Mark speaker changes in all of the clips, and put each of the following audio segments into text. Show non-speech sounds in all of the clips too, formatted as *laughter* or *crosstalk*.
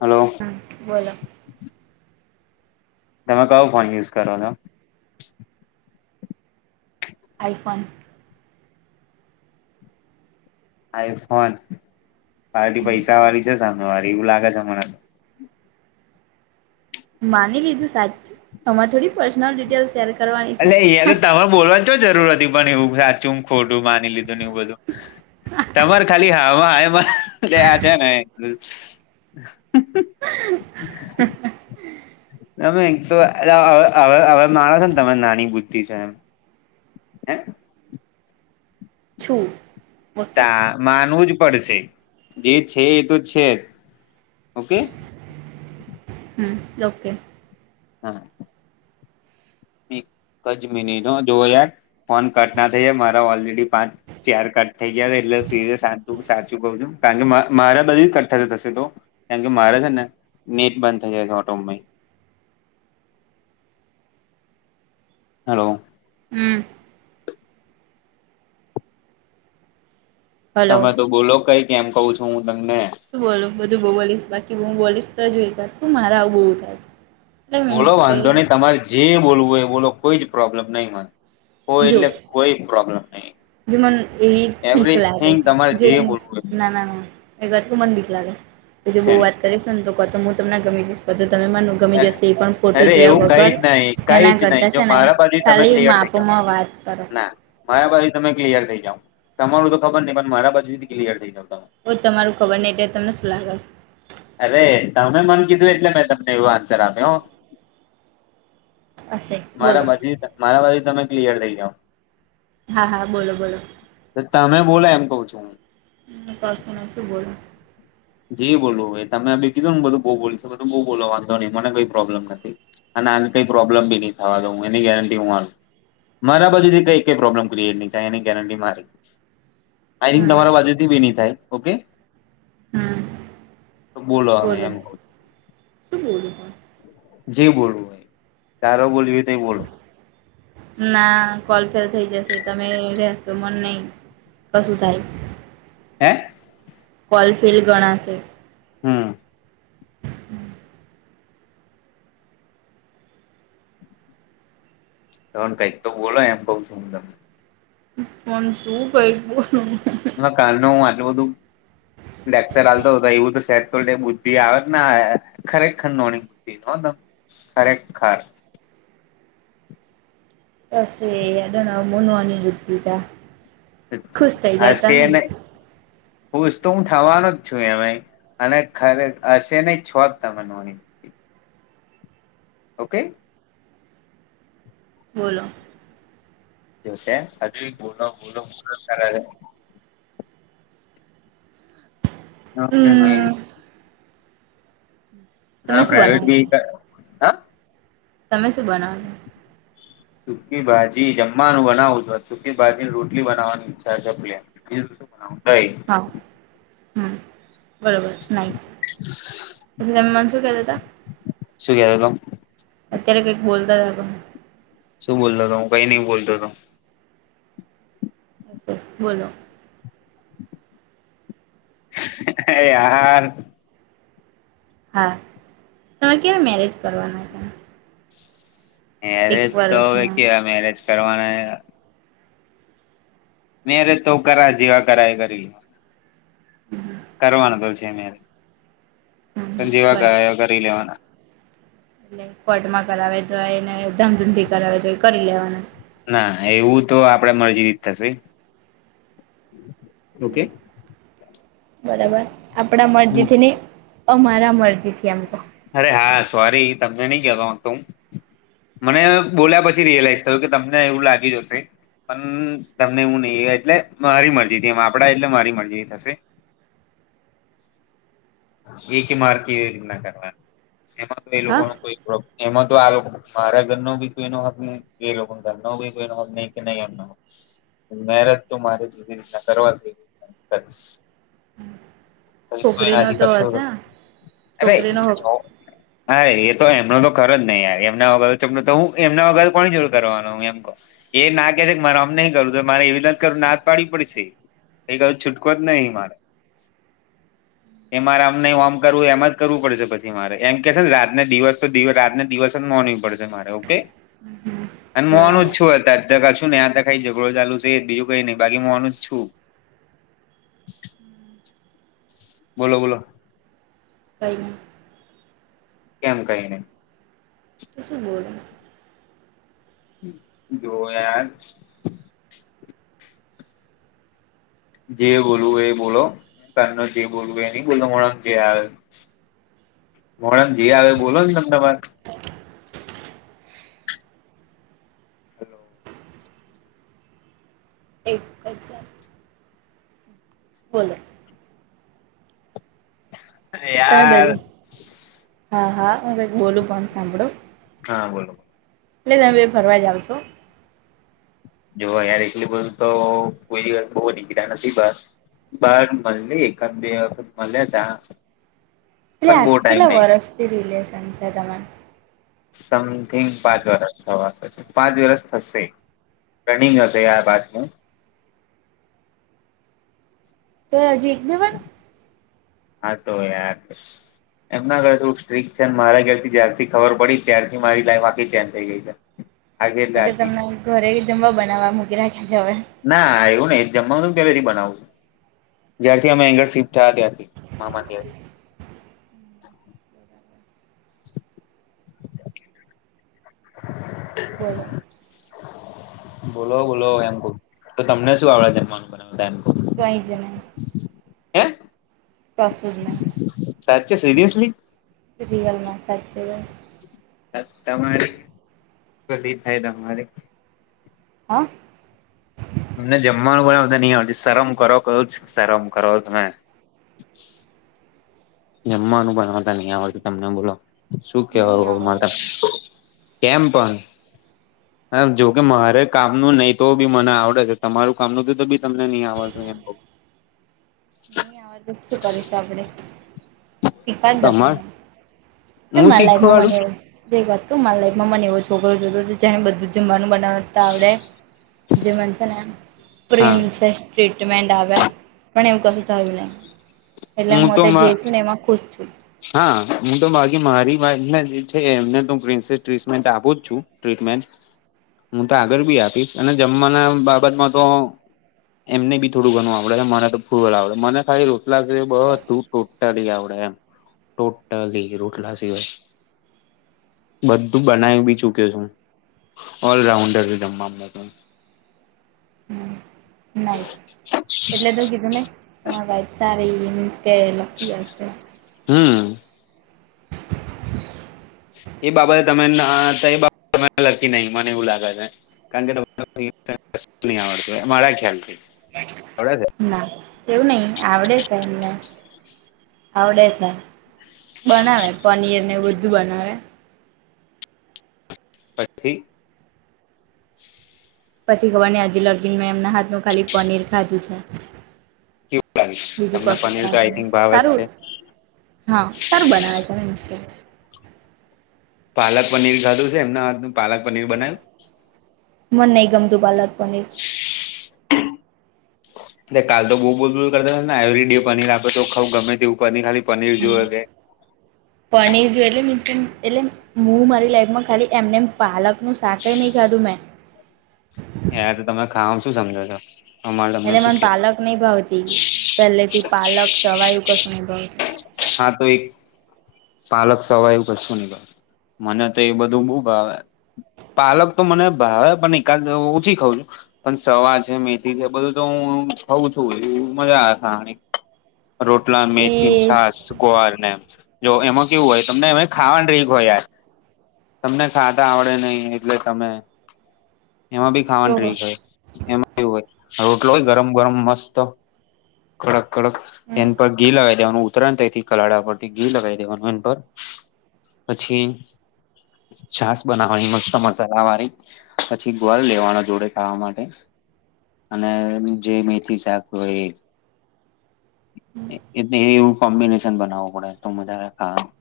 Speaker 1: Hello.
Speaker 2: હમ બોલો.
Speaker 1: તમે કયો ફોન યુઝ કરો છો?
Speaker 2: આઈફોન.
Speaker 1: આઈફોન પાર્ટી પૈસા વાળી છે સામે વાળી એવું લાગે છે મને તો
Speaker 2: માની લીધું સાચું અરે થોડી પર્સનલ ડિટેલ શેર કરવાની છે.
Speaker 1: એ તો તમાર બોલવાની છો જરૂર હતી પણ એવું સાચું હું ખોટું માની લીધું ને એવું બધું તમારે ખાલી હામાં હામાં છે ને *inaudible* તમે એક તોવે હવે માણો છો ને ત નાની બુદ્ધિ છો એમ
Speaker 2: છું ઓકે
Speaker 1: તા માનવું જ પડશે જે છે એ તો છે જ ઓકે.
Speaker 2: હમ ઓકે.
Speaker 1: હા. એક જ મિનિટ જો યાર ફોન કટ ના થઈ જાય મારા ઓલરેડી પાંચ ચાર કટ થઈ ગયા એટલે સું સાચું ક છું કારણ કે મારા બધી જ કટ થશે તો કેમ કે મારે છે ને નેટ બંધ થઈ જાય છે ઓટોમેટિક હેલો.
Speaker 2: *unintelligible* હલો
Speaker 1: તમે તો બોલો કઈ કેમ કવ છો હું તમને.
Speaker 2: શું બોલો બધું બોલીશ બાકી બું બોલીશ તો જોઈ મારા આવું બવુ થાય. એટલે
Speaker 1: બોલો
Speaker 2: મીન્સ કે
Speaker 1: વાંધો નહી તમારે જે બોલવું હોય એ બોલો કોઈ જ પ્રોબ્લેમ નહીં. કોઈ
Speaker 2: જો
Speaker 1: એટલે કોઈ પ્રોબ્લેમ નહી.
Speaker 2: જે મ એ બીક લાગ
Speaker 1: એવરીથીંગ તમારે
Speaker 2: છે જે
Speaker 1: બોલવું
Speaker 2: ના ના ના. એક વાત તો મન બીક લાગે પી
Speaker 1: હોય
Speaker 2: બઉુ વાત કરીશ ને તો ક તો હું તમને ગમી જઈશ ક તો તમે માન
Speaker 1: છે
Speaker 2: ગમી જશે એ પણ ફોટો
Speaker 1: અરે
Speaker 2: જોયા
Speaker 1: એવું કઈ
Speaker 2: વગર
Speaker 1: જ નહી કઈ
Speaker 2: એના
Speaker 1: જ નહી
Speaker 2: કરતા
Speaker 1: જો
Speaker 2: છે ને
Speaker 1: મારા બાજુ તમે
Speaker 2: ખાલી
Speaker 1: ક્લિયર
Speaker 2: માપ
Speaker 1: થઈ જાવ
Speaker 2: મા વાત કરો.
Speaker 1: ના મારા બાજુથી તમે ક્લિયર થઈ જાવ તમારું તો ખબર નહી પણ મારા પછી થી ક્લિયર થઈ જાવ તમે.
Speaker 2: ઓ તમાર ખબર નય એટલે તમને શું લાગે.
Speaker 1: અરે તમે મન કીધું એટલે મેં તમને એવું આન્સર આપ્યો.
Speaker 2: હશે
Speaker 1: મારા
Speaker 2: બોલો
Speaker 1: બા મારા બાજુથી તમે ક્લિયર થઇ જાવ.
Speaker 2: હા હા બોલો બોલો
Speaker 1: તમે બોલો એમ કવ છું હું.
Speaker 2: કશું નય શું બોલું.
Speaker 1: જે બોલવુ હોય તમે કીધું ને બધું બહુ બોલીશ બધ બુ બોલો વાંધો નહીં મને કઈ પ્રોબ્લેમ નથી. અને આ કઈ પ્રોબ્લમ બી નહી થવા દ હું એની ગેરંટી હું આલુ. મારા બાજુથી કઈ કઈ પ્રોબ્લેમ ક્રિએટ નય થાય એની ગેરટી મારી. આઈ થિક
Speaker 2: હા
Speaker 1: તમારા બાજુથી બી નય થાય ઓકે.
Speaker 2: હમ્મ
Speaker 1: તો બોલો હ એમ કહુ છુ
Speaker 2: શુ બોલુ પણ
Speaker 1: જી બોલવું દારો બોલ તો બોલવ
Speaker 2: ના કોલ ફેલ થઈ જશે તમે રહેશો મને નહી તો શુ થાય
Speaker 1: હે
Speaker 2: ફોલ ફિલ ગણાશે
Speaker 1: હમ્મ તો કઈક તો બોલો એમ કઉ છું હું તમને
Speaker 2: કોન છું કઈ બો
Speaker 1: એમાં કાલ નુ આટલું બધું લેકચર ચાલતો એવું તો શેરલ બુદ્ધિ આવે ખરેખ ખં નની ખરેખર
Speaker 2: બસ એદ ન મોનુંની રુદ્ધિ ત
Speaker 1: હશેને ખુશ તો હું થવાનો જ છું એમાં અને ખરે હશે નહી છોજ તને નોની ઓકે
Speaker 2: બોલો
Speaker 1: દિવસે *unintelligible* ન ભાઈ
Speaker 2: હમ તમે
Speaker 1: નાા
Speaker 2: શું
Speaker 1: પ્રાઈવેટ
Speaker 2: બનાવો છો
Speaker 1: બી હા
Speaker 2: તમે શું બનાવ છો
Speaker 1: સુકી ભાજી જમવાનું બનાવું જો સુકી ભાજીની રોટલી બનાવાની ઈચ્છા છે બઈ
Speaker 2: હ હમ્મ બરોબર નાઈશ તેમ મેન શું કેતા હતા
Speaker 1: શું કેતો તો
Speaker 2: અત્યારે કંઈક બોલતા હતા પણ
Speaker 1: શું બોતો હતો હું કઈ ન બોલતો હતો
Speaker 2: બોલો
Speaker 1: એ આ
Speaker 2: હા તમારે કયારે મેરેજ કરવાના છે એક
Speaker 1: મેરેજ તો હવે
Speaker 2: વર્ષમાં
Speaker 1: કેવાય મેરેજ કરવાના અરે તો કરા જેવા કરાય એ કરી
Speaker 2: હમ્મ
Speaker 1: કરવાનું તો છે
Speaker 2: હમ
Speaker 1: પણ
Speaker 2: બરાબર
Speaker 1: જેવા કરી લેવાના
Speaker 2: એટલે કોર્ટમાં કરાવે તો હોય ને ધામધમથી કરાવે તો હોય કરી લેવાનું
Speaker 1: ના એવું તો આપડે મરજી ર જ થશે ઓકે
Speaker 2: બરાબર આપડા મરજીથીની અમારા મરજીથી એમ તો
Speaker 1: અરે હા સોરી તમને નહીં કતો ત મને બોલ્યા પછી રિયલાઈઝ થયું કે તમને એવું લાગી જશે પણ તમને એવુ નહી એ એટલે મારી મરજીથી એમ આપડા એટલે મારી મરજી થશે એક કે માર્કી ના કરવા એમાં તો એ લોકો
Speaker 2: હા
Speaker 1: ન કોઈ એમાં તો આ મારા ઘર ન બી કોઈનો હક નહી એ લોકો કોઈહી કે નઈ અ મહેનત તો મારે જેવી રીતના કરવા જોઈએ ર કરી
Speaker 2: છોકરીનો તો
Speaker 1: કશું
Speaker 2: હશે
Speaker 1: અરે
Speaker 2: છોકરીનો
Speaker 1: જો હા એ તો એમનો તો ખર જ નહી એમ તો હું એમના વગર કો જોડું કરવાનો હું એમ એ ના કે છે કે મારે અમ નોઈ કરું, ત મારે એવી રીતે જ કરું ના જ પાડવી પડશે. એ ક છૂટકો જ નઈ મારે. એ મારે આમ નઈ ઓમ કરવું એમ જ કરવું પડેશે પછી. મારે એમ કે સે ને રાતને દિવસ તો દિ રાતને દિવસ જ મોનવી પડશે મારે, ઓકે.
Speaker 2: હમ
Speaker 1: અને મોનું જ
Speaker 2: બરાબર
Speaker 1: છું. અત્યારે ત કશું ને આ ત કઈ ઝઘડો ચાલુ છે, બીજું કઈ નઈ બાકી મોનું જ છું. બોલો બોલો.
Speaker 2: કઈને.
Speaker 1: કેમ કઈ નઈ.
Speaker 2: તો શું બોલ?
Speaker 1: જો યાર. જે બોલવું એ બોલો તાન જે બોલવું એ ની બોલ અમણા જે આ મોડમ જે આવે એ બોલો ને તમ તમારે. હલો
Speaker 2: એક અજાર. બોલો. તમે
Speaker 1: યાર
Speaker 2: બધાય. હા, હા હું બોલું પન સાંભળો.
Speaker 1: હા બોલો
Speaker 2: એલે તમે બે ફરવા જાવ છો.
Speaker 1: જો અઈયા એટલી બધું તો કોઈ બઉ જ દિ નસીબદાર. બાર મળલી એકાદ બે વખત મલે તા.
Speaker 2: એલે
Speaker 1: પણ
Speaker 2: આ
Speaker 1: બહુ ટાઈમ
Speaker 2: કેટલા
Speaker 1: નહી
Speaker 2: વરસથી રિલેસન છે તમાર.
Speaker 1: સમથિંગ પાંચ વરસ થવા, પાંચ વરસ થશે. રનિંગ હશે, યાર બાતનુ.
Speaker 2: બે હજી એક બી પન.
Speaker 1: હા તો યાર. એમના ઘરે તો સ્ટ્રિક છેન. મારા ઘરથી જ્યારથી ખબર પડી ત્યારથી મારી લાઈફ આખી ચેન્જ થઈ ગઈ. હ
Speaker 2: એટલે તમને ઘરે જમવા બનાવવા મૂકી રાખે છે હવે.
Speaker 1: ના એવું નઈ જમવાનું પેલેથી બનાવું. જ્યારથી અમે એંગળ શિફ્ટ થયા ત્યાંથી મામા ન તાથી. *unintelligible*
Speaker 2: બોલો.
Speaker 1: બોલો બોલો, એમ કવ તો તમને શું આવડે મન બનાવતા એમ.
Speaker 2: કઈ જ નઈ.
Speaker 1: હે
Speaker 2: કશું જ નહી
Speaker 1: સાચે સિરિયસલી.
Speaker 2: રિયલમાં સાચે બસ.
Speaker 1: તમારી ખલી થાય તમારી
Speaker 2: હ.
Speaker 1: અમને જમવાનું બનાવતા નઈ આવતી, સરમ કરો કુછ સરમ કરો તમે. જમવાનું બનાવાતા નઈ આવયતુ તમને બોલો. શું
Speaker 2: નહી
Speaker 1: કેવાવુ અવે
Speaker 2: આવડે
Speaker 1: મારે? કેમ પન? હા જોકે મારે કામનું નઈ તો બી મને આવડે છે, તમારુ કામનું તો બી તમને નઈ આવતુ એમ કવ.
Speaker 2: નઈ આવડતુ તો શું કરીસુ આપડે, સિખવાડ દો
Speaker 1: તમાર
Speaker 2: તમે. એ
Speaker 1: હું
Speaker 2: માય લાઈફમાં મને
Speaker 1: શીખવાડું
Speaker 2: એવું એક વાત તો માય લાઈફમાં મને એવો છોકરો જોતો તો છે, જેને બધું જમવાનું બનાવતા આવડે. જે મન છે ને.
Speaker 1: હા
Speaker 2: પ્રિન્સેસ ટ્રીટમેન્ટ આવે, પણ એવું કશું થયુ નઈ. એટલે મ
Speaker 1: હું તો
Speaker 2: તે જે છું ને એમાં ખુશ છું.
Speaker 1: હા હું તો બાકી મારી વાતને જે છે, એમને તો પ્રિન્સેસ ટ્રીસમેન્ટ આપું જ છું. ટ્રીટમેન્ટ હું તો આગળ બી આપીશ અને જમવાના બાબતમાં તો એમને બી થડું ઘણુ આવડે છે મને તો ફૂ આવડે મને ખાલી રોટલા સિવાય બધું ટોટલી આવડે એમ ટોટલી રોટલા સિવાય બધું બનાવી બી ચુક્યો છું ઓલરાઉન્ડર જમવામાં તો
Speaker 2: નાઇસ એટલે તો કીધું ને તમારી વાઇફ સારી મીન્સ કે લકી હશે
Speaker 1: હમ
Speaker 2: *inaudible*
Speaker 1: એ બાબતે તમે *unintelligible* લકી નહી મને એવું લાગે છે *inaudible* ની આવડતું મારા ખ્યાલ આવડે છે
Speaker 2: ના એવું નહિ આવડે છે એમને આવડે છે બનાવે પનીર ને બધું બનાવે
Speaker 1: પછી
Speaker 2: પછી ખબર ની હજી લગીને મેં એમના હાથ ણુ ખાલી પનીર ખાધું છે
Speaker 1: કેવું લાગે
Speaker 2: બીજું
Speaker 1: તમને
Speaker 2: કશું
Speaker 1: પનીર તો
Speaker 2: ખાધુ
Speaker 1: આઈ થિંક ભાવ જ
Speaker 2: સારું
Speaker 1: છે
Speaker 2: હા સારું બનાવે છે પન છે
Speaker 1: પાલક પનીર ખાધું છે એમના હાથ નું પાલક પનીર બનાવ્યું
Speaker 2: મને નહીં ગમતું પાલક પનીર
Speaker 1: કાલ તો બહુ બોલ બોલ કરતા ને એવરી ડે પનીર આપે તો ખાઉ ગમે તેવું પનીર ખાલી પનીર જોએ કે
Speaker 2: પનીર ગયું એટલે મી એટલે હું મારી લાઈફમાં ખાલી એમને પાલક નું શાક ની ખાધું મેં
Speaker 1: ય તો તમે ખાઓ શું સમજો છો અમારે તમને
Speaker 2: એટલે
Speaker 1: શું
Speaker 2: મને
Speaker 1: કેવું
Speaker 2: પાલક ની ભાવતી પહેલેથી પાલક સવાયું કસ ની ભાવતી
Speaker 1: હા તો એક પાલક સવા એવુ કશું ની ભાવે મને તો એ બધું બો ભાવે પાલક તો મને પણ એકાદ ઓછી ખઉં છું પણ સવા છે મેથી છે બધું તો હું ખઉં છું એવ મજા આવે ખાવાની રોટલા મેથી છાસ ગોવારને જો એમાં કેવું હોય તમને એમે ખાવાનું ટ્રીક હોય યાર તમને ખાતા આવડે નહી એટલે તમે એમાં બી
Speaker 2: એ
Speaker 1: ખાવાનું
Speaker 2: ઓહો
Speaker 1: ટ્રીક હોય એમાં એવું હોય રોટલો હોય ગરમ ગરમ મસ્ત કડક કડક તેની પર ઘી લગાવી દેવાનું ઉતરાયણ થઈથી કલાડા પરથી ઘી લગાવી દેવાનું એન પર પછી છાસ બનાવાની મસ્ત મસાલાવારી પછી ગોલ લેવાના જોડે ખાવા માટે અને જે મેથી શાક હોય એટલે એવું કોમ્બિનેશન બનાવવું પડે તો મજા આવે ખાવાની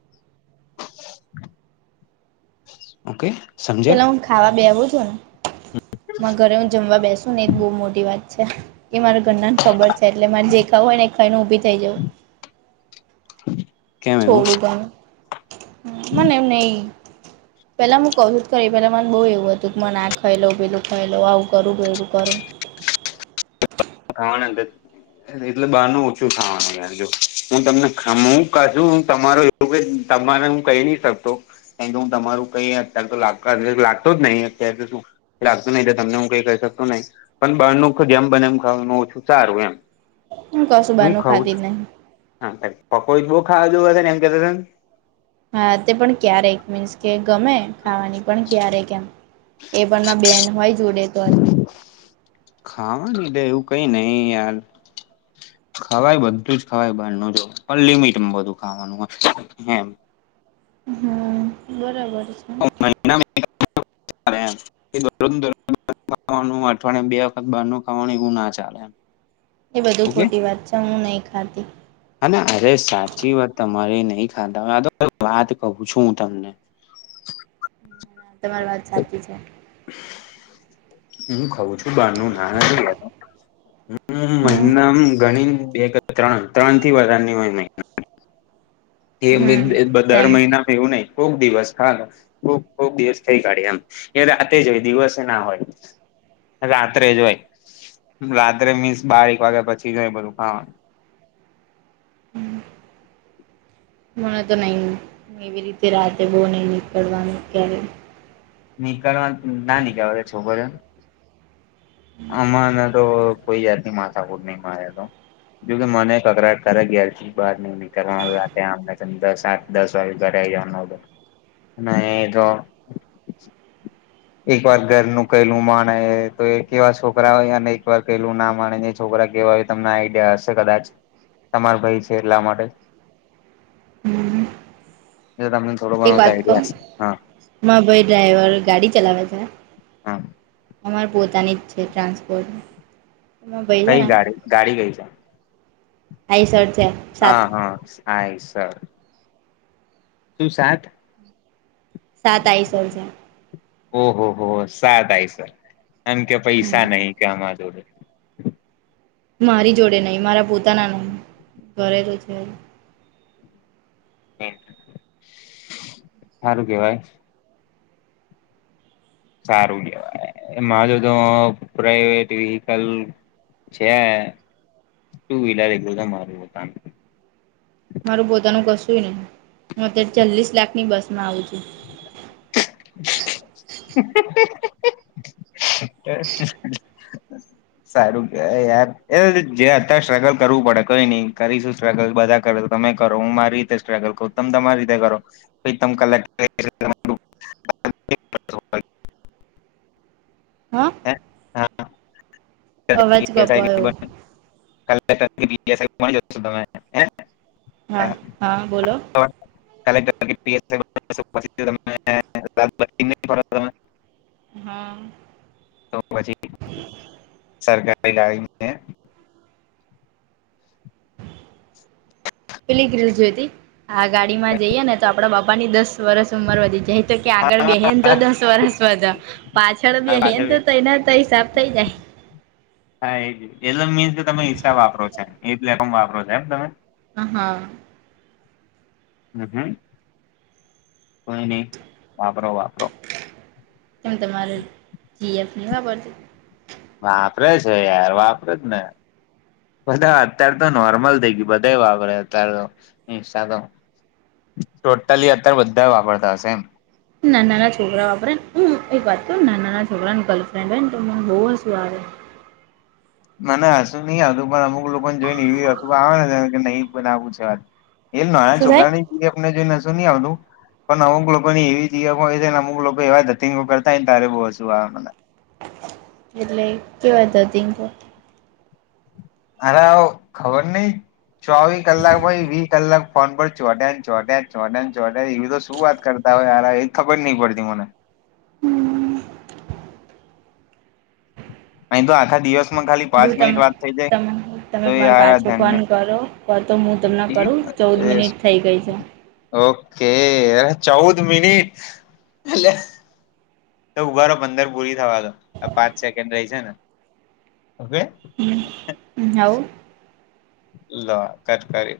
Speaker 1: ઓકે સમજે
Speaker 2: પેલા હું ખાવા બેવું છો ને મા ઘરે હું જમવા બેસુ ને એ બહુ મોટી વાત છે એ મારા ઘરના ખબર છે એટલે મારે જે ખાવું હોય ને ખાઈ ને ઊભી થઈ જવું
Speaker 1: *inaudible*
Speaker 2: છોડું ઘનું હ મને એમ નહીં પેલા હું કઉ છું જ કરી પેલા મને બહુ એવું હતું કે મને આ ખાઈલઉ પેલુ ખાઈ લઉં આવું કરું પેલુ કરું
Speaker 1: *unintelligible* એટલે બહાર નું ઓછું ખાવાનું હું તમને કાછુ તમારો તોકે તમારે હું કહી નઈ શકતો કારણે કે હું તમારું કઈ અત્યાર તો લાગ લાગતો જ અત્યારે તો શું લાગતું નહી તો તમને હું કઈ કહી શકતો નહી પણ બાર નું જેમ બને એમ ખાવાનું ઓછું સારું એમ
Speaker 2: કશું
Speaker 1: હું
Speaker 2: બાનું
Speaker 1: ખઉ
Speaker 2: ખાતી
Speaker 1: છું
Speaker 2: જ નહી
Speaker 1: *unintelligible*
Speaker 2: હા તે પણ ક્યારે મીન્સ કે ગમે ખાવાની પણ ક્યારે ક એમ એ પણ ના બેન હોય જોડે તો આજ
Speaker 1: ખાવાની દે એવું કઈ નહી યાર ખવાય બધું જ ખવાય બારનું જો પણ લિમિટમાં બધું ખાવાનું એમ
Speaker 2: હા બરાબર છે.
Speaker 1: વા અઠવાડિયે બે વખત બારનું ખાવાનું એવું ના ચાલે એમ
Speaker 2: એ બધું ખોટી વાત છે. હું નહી ખાતી.
Speaker 1: હાને અરે સાચી વાત તમારી નહી ખાતા હો આ વાત કહું છું. હું તમને.
Speaker 2: તમારી વાત સાચી છે.
Speaker 1: હ ખઉું છું.
Speaker 2: હમ
Speaker 1: ના હ મહિમ ગણી બે કે ત્રણ ત્રણ થી વધારની હોય મહિ એ
Speaker 2: હમ
Speaker 1: દર
Speaker 2: સેમ
Speaker 1: મહિનામાં એવું નહી કોક દિવસ હાલે. ખુબ ખુબ દિવસ થઈ કાઢી એમ આતે જ હોય દિવસે ના હોય. રાત્રે જોય રાત્રે મીન્સ બારક વાગ્યા પછી જોય બધું ખાવાનું
Speaker 2: મને તો નહી એવી રીતે રાતે બહુ નહી નીકળવાનું ક્યારે.
Speaker 1: નીકળવા ના નીકળવા છોકરી? આમાંને તો કોઈ જાતની માથાપટ નહી મારે્યા તો જો કે મને કકરાટ કર ગયા છે. બહાર નઈ નીકળવા આવ ત્યાંને ત દસ સાત દસ વાગે ઘરે આવી જવાનો ના એ તો એક વાર ઘરનું કલું માણે તો એક એવા છોકરા હોય અને એક વાર કલું ના માણે છોકરા કેવા હોય. તમને આઈડિયા હશે કદાચ તમાર ભાઈ છે એટલા માટે
Speaker 2: હમ
Speaker 1: જો તમને થોડો
Speaker 2: એક
Speaker 1: ઘણો તો
Speaker 2: વાત ક
Speaker 1: આઈડિયા હશે. હા
Speaker 2: ભાઈ ડ્રાઈવર ગાડી ચલાવે છે.
Speaker 1: હા
Speaker 2: અર પોતાની છે ટ્રાન્સપોર્ટ. એમાં ભાઈ છે
Speaker 1: નહી
Speaker 2: ને
Speaker 1: ગાડી ગાડી ગઈ છે?
Speaker 2: આઈ શર્ટ છે. સાત
Speaker 1: હા હા સરસ. શું સાત
Speaker 2: સાત આ આવીસો હ છે.
Speaker 1: ઓહો હો સા થાય સર આમ કે
Speaker 2: હમ
Speaker 1: પૈસા નહી કે આમા જોડે.
Speaker 2: મારી જોડે નહીં. મારા પોતાના નહી ઘરે તો છે.
Speaker 1: સારું કેવાય. સારું કેવાય? એ મા જો તો પ્રાઈવેટ વ્હીકલ. છે ટુ વ્હીલર એું તમારુંતાનું.
Speaker 2: મારું પોતાનું કશુંય ને હું અત્યારે ચાલીસ લાખ ની બસ માં આવું છું.
Speaker 1: સારું યાર એ જે અત્યારે સ્ટ્રગલ કરવું પડે કોઈ નઈ કરીશું સ્ટ્રગલ બધા કરે. તમે કરો હું મારી રીતે સ્ટ્રગલ કું તમે તમારી રીતે કરો પ ત કલા
Speaker 2: હા
Speaker 1: હ હા
Speaker 2: અવાજ કપાયો
Speaker 1: છો તમે
Speaker 2: હા હા બોલો
Speaker 1: હ હ *unintelligible* ભ તને
Speaker 2: હા
Speaker 1: તો પછી સરકારી ગડી ને
Speaker 2: પીલી કલર જોઈ હતી આ ગાડીમાં જઈએે ને તો આપડા બાપા ની દસ વર્ષ ઉંમર વધી જાય તો કે આગળ બેહે ને તો દસ વરસ વધા પાછળ
Speaker 1: હા
Speaker 2: બેહે ને
Speaker 1: પાછળ
Speaker 2: તો
Speaker 1: બે-
Speaker 2: તયના તેના હિસાબ થઇ જાય
Speaker 1: હા એ જ એનો મીન્સ જો તમે ઇન્સ્ટા વાપરો છે એ લેકમ વાપરો છે એમ તમે
Speaker 2: હ હા
Speaker 1: હમ્મ, હમ્મ કોઈ નહી વાપરો વાપરો
Speaker 2: તેમ તમારે જીએફ નહી વાપરતી
Speaker 1: વાપરે છે યાર વાપરે જ ને બધા અત્યારે તો નોર્મલ થઈ ગયું બધા વાપરે અત્યારે તો ઇન્સ્ટાગ્રામ ટોટલી અત્યારે બધા વાપરતા હશે એમ
Speaker 2: નાનાના છોકરા વાપરે હું એક વાત કહું નાનાના છોકરાને ગર્લફ્રેન્ડ હોય ને તો મને બહુ હસું આવે
Speaker 1: મને હશું નહી આવતું પણ અમુક લોકોને જોઈ ને એવી હસું આવે ને કે નહી બનાવું *unintelligible* એ નાયા
Speaker 2: શું થાય
Speaker 1: છોકરાની જીએફ ને જોઈન હસું નહી આવતું પણ અમુક લોકો ની એવી જી એફ હોય છે ને અમુક લોકો એવા દતીંગ કરતાયને ત્યારે બહુ હશું આવે મને
Speaker 2: એટલે કેવા ધતિંગા
Speaker 1: હરાવો ખબર નઈ ચોવીસ કલાક પાઈ વી કલાક ફોન પર ચોઢ્યાને ચોઢ્યા ચોઢ્યાને ચોઢ્યા એવી તો શું વાત કર કરતા હોય હરાવો એજ ખબર નહ પડતી મને નહી તો આખા દિવસ
Speaker 2: જો તમે તમે પણ તમે
Speaker 1: તો
Speaker 2: પણ
Speaker 1: યાર
Speaker 2: પાછો ફન
Speaker 1: ધન્ય
Speaker 2: કરો. કટ મ્યૂટ ના કરું ચૌદ મિનિટ થઇ ગઈ છે
Speaker 1: ઓકે એલા ચૌદ મિનિટ લે. તો ઉભારો પંદર પૂરી થવા દો આ પાંચ સેકન્ડ રહી છે ને અવે
Speaker 2: હમ, *inaudible*
Speaker 1: લા કટ કરી